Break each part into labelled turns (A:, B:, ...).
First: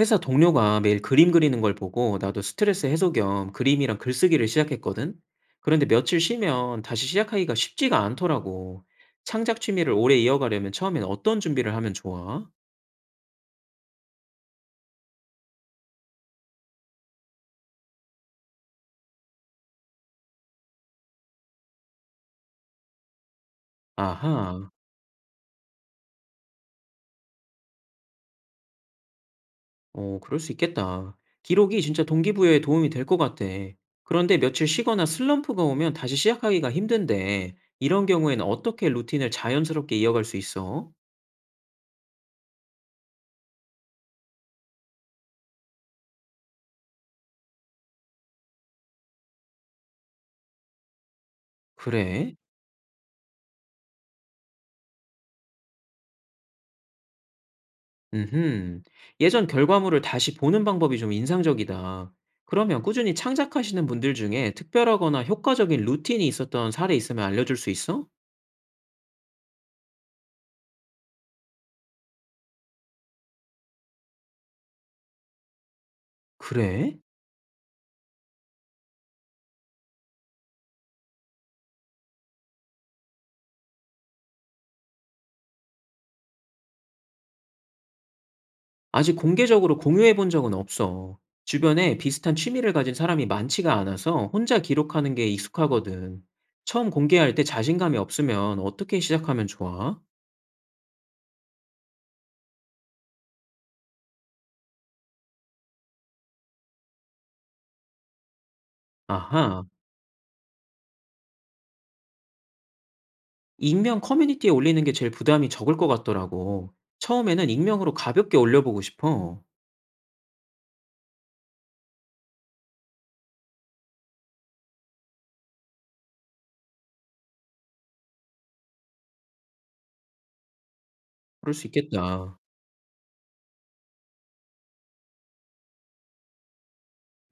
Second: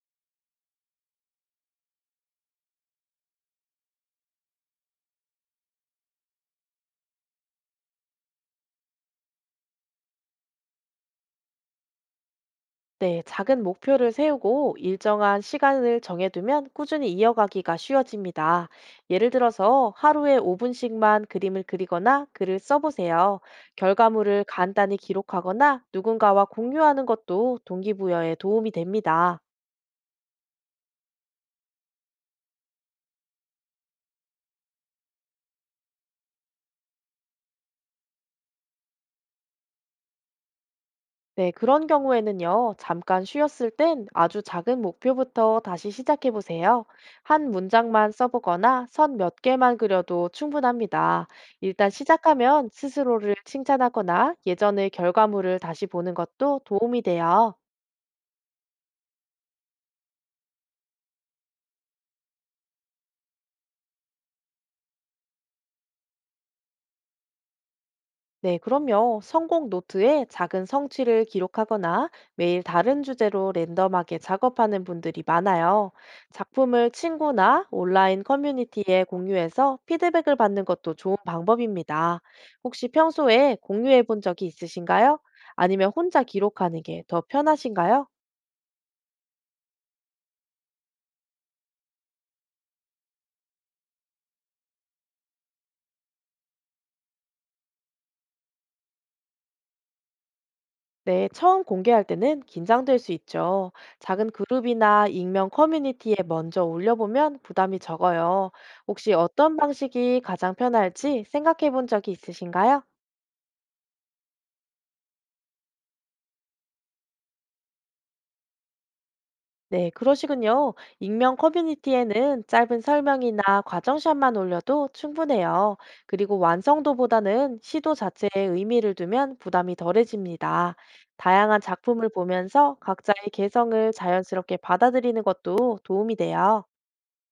A: 회사 동료가 매일 그림 그리는 걸 보고 나도 스트레스 해소 겸 그림이랑 글쓰기를 시작했거든? 그런데 며칠 쉬면 다시 시작하기가 쉽지가 않더라고. 창작 취미를 오래 이어가려면 처음엔 어떤 준비를 하면 좋아?
B: 네, 작은 목표를 세우고 일정한 시간을 정해두면 꾸준히 이어가기가 쉬워집니다. 예를 들어서 하루에 5분씩만 그림을 그리거나 글을 써보세요. 결과물을
A: 아하,
B: 간단히 기록하거나 누군가와 공유하는 것도 동기부여에 도움이 됩니다.
A: 그럴 수 있겠다. 기록이 진짜 동기부여에 도움이 될 것 같아. 그런데 며칠 쉬거나 슬럼프가 오면 다시 시작하기가 힘든데, 이런 경우에는 어떻게 루틴을 자연스럽게 이어갈 수 있어?
B: 네, 그런 경우에는요, 잠깐 쉬었을 땐 아주 작은 목표부터 다시 시작해 보세요. 한 문장만 써보거나 선 몇 개만 그려도 충분합니다. 일단
A: 그래?
B: 시작하면 스스로를 칭찬하거나 예전의 결과물을 다시 보는 것도 도움이 돼요.
A: 음흠. 예전 결과물을 다시 보는 방법이 좀 인상적이다. 그러면 꾸준히 창작하시는 분들 중에 특별하거나 효과적인 루틴이 있었던 사례 있으면 알려줄 수 있어?
B: 네, 그럼요. 성공 노트에 작은 성취를 기록하거나 매일 다른 주제로 랜덤하게 작업하는 분들이 많아요. 작품을
A: 그래?
B: 친구나 온라인 커뮤니티에 공유해서 피드백을 받는 것도 좋은 방법입니다. 혹시 평소에 공유해 본 적이 있으신가요? 아니면 혼자 기록하는 게 더 편하신가요?
A: 아직 공개적으로 공유해 본 적은 없어. 주변에 비슷한 취미를 가진 사람이 많지가 않아서 혼자 기록하는 게 익숙하거든. 처음 공개할 때 자신감이 없으면 어떻게 시작하면 좋아?
B: 네, 처음 공개할 때는 긴장될 수 있죠. 작은 그룹이나 익명 커뮤니티에 먼저 올려보면 부담이 적어요. 혹시 어떤
A: 아하,
B: 방식이 가장 편할지 생각해 본 적이 있으신가요?
A: 익명 커뮤니티에 올리는 게 제일 부담이 적을 것 같더라고. 처음에는 익명으로 가볍게 올려보고 싶어.
B: 네, 그러시군요. 익명 커뮤니티에는 짧은 설명이나 과정샷만 올려도 충분해요. 그리고 완성도보다는 시도 자체에 의미를 두면 부담이 덜해집니다.
A: 그럴
B: 다양한
A: 수
B: 작품을
A: 있겠다.
B: 보면서 각자의 개성을 자연스럽게 받아들이는 것도 도움이 돼요.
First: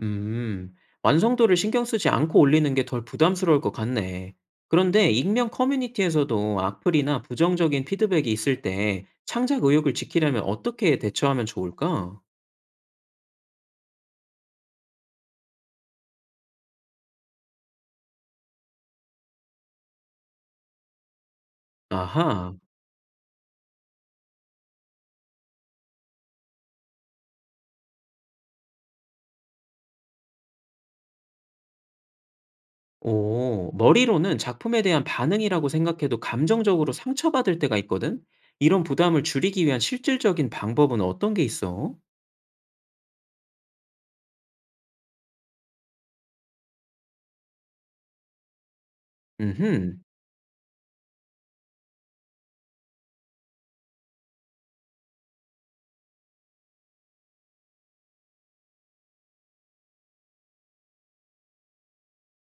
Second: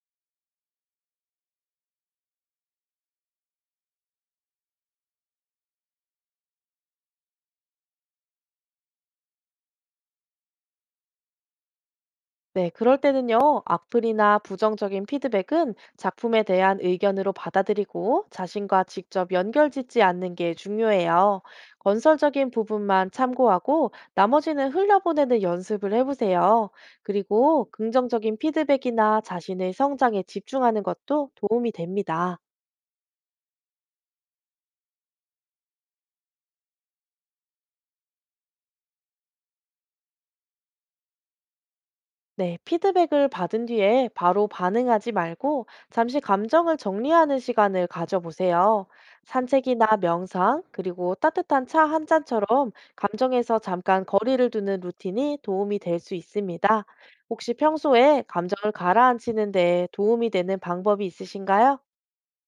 A: 음. 완성도를 신경 쓰지 않고 올리는 게 덜 부담스러울 것 같네. 그런데 익명 커뮤니티에서도 악플이나 부정적인 피드백이 있을 때 창작 의욕을 지키려면 어떻게 대처하면 좋을까?
B: 네, 그럴 때는요, 악플이나 부정적인 피드백은 작품에 대한 의견으로 받아들이고 자신과 직접 연결 짓지 않는 게 중요해요. 건설적인
A: 아하.
B: 부분만 참고하고 나머지는 흘려보내는 연습을 해보세요. 그리고 긍정적인 피드백이나 자신의 성장에 집중하는 것도 도움이 됩니다.
A: 오, 머리로는 작품에 대한 반응이라고 생각해도 감정적으로 상처받을 때가 있거든? 이런 부담을 줄이기 위한 실질적인 방법은 어떤 게 있어?
B: 네, 피드백을 받은 뒤에 바로 반응하지 말고 잠시 감정을 정리하는 시간을 가져보세요. 산책이나
A: 음흠.
B: 명상, 그리고 따뜻한 차 한 잔처럼 감정에서 잠깐 거리를 두는 루틴이 도움이 될 수 있습니다. 혹시 평소에 감정을 가라앉히는 데 도움이 되는 방법이 있으신가요?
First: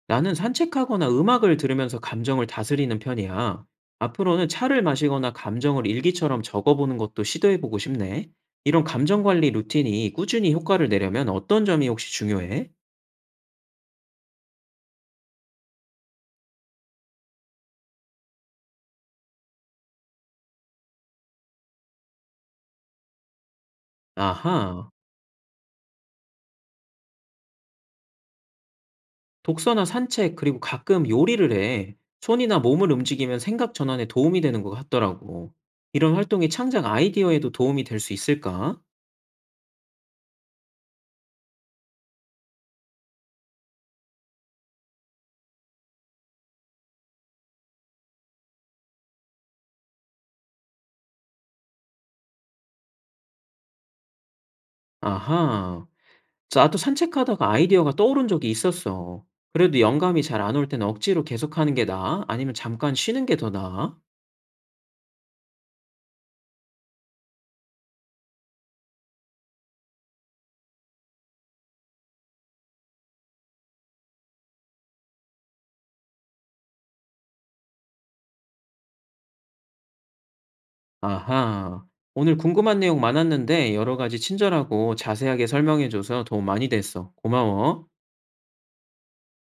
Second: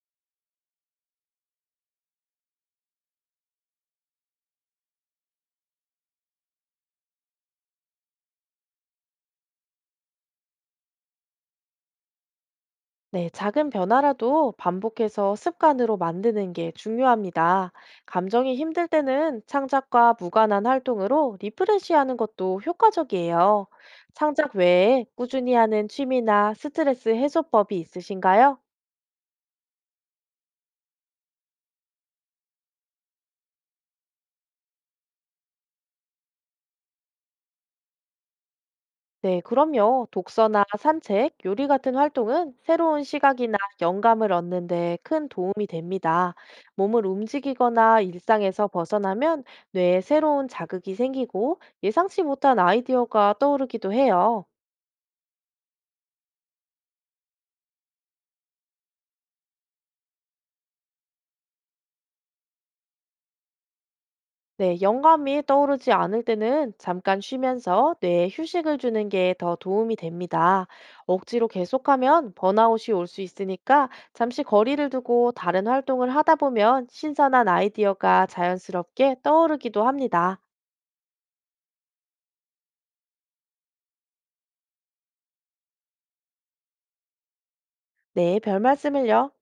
A: 나는 산책하거나 음악을 들으면서 감정을 다스리는 편이야. 앞으로는 차를 마시거나 감정을 일기처럼 적어보는 것도 시도해보고 싶네. 이런 감정 관리 루틴이 꾸준히 효과를 내려면 어떤 점이 혹시 중요해?
B: 네, 작은 변화라도 반복해서 습관으로 만드는 게 중요합니다. 감정이 힘들 때는 창작과 무관한 활동으로 리프레시하는 것도 효과적이에요. 창작
A: 아하,
B: 외에 꾸준히 하는 취미나 스트레스 해소법이 있으신가요?
A: 독서나 산책, 그리고 가끔 요리를 해. 손이나 몸을 움직이면 생각 전환에 도움이 되는 것 같더라고. 이런 활동이 창작 아이디어에도 도움이 될 수 있을까?
B: 네, 그럼요. 독서나 산책, 요리 같은 활동은 새로운 시각이나 영감을 얻는 데 큰 도움이 됩니다. 몸을 움직이거나 일상에서 벗어나면 뇌에 새로운 자극이 생기고 예상치 못한 아이디어가 떠오르기도 해요.
A: 아하. 나도 산책하다가 아이디어가 떠오른 적이 있었어. 그래도 영감이 잘 안 올 때는 억지로 계속하는 게 나아? 아니면 잠깐 쉬는 게 더 나아?
B: 네, 영감이 떠오르지 않을 때는 잠깐 쉬면서 뇌에 휴식을 주는 게 더 도움이 됩니다. 억지로 계속하면 번아웃이 올 수 있으니까 잠시 거리를 두고 다른 활동을 하다 보면 신선한 아이디어가 자연스럽게 떠오르기도 합니다.
A: 아하. 오늘 궁금한 내용 많았는데 여러 가지 친절하고 자세하게 설명해줘서 도움 많이 됐어. 고마워.
B: 네, 별 말씀을요.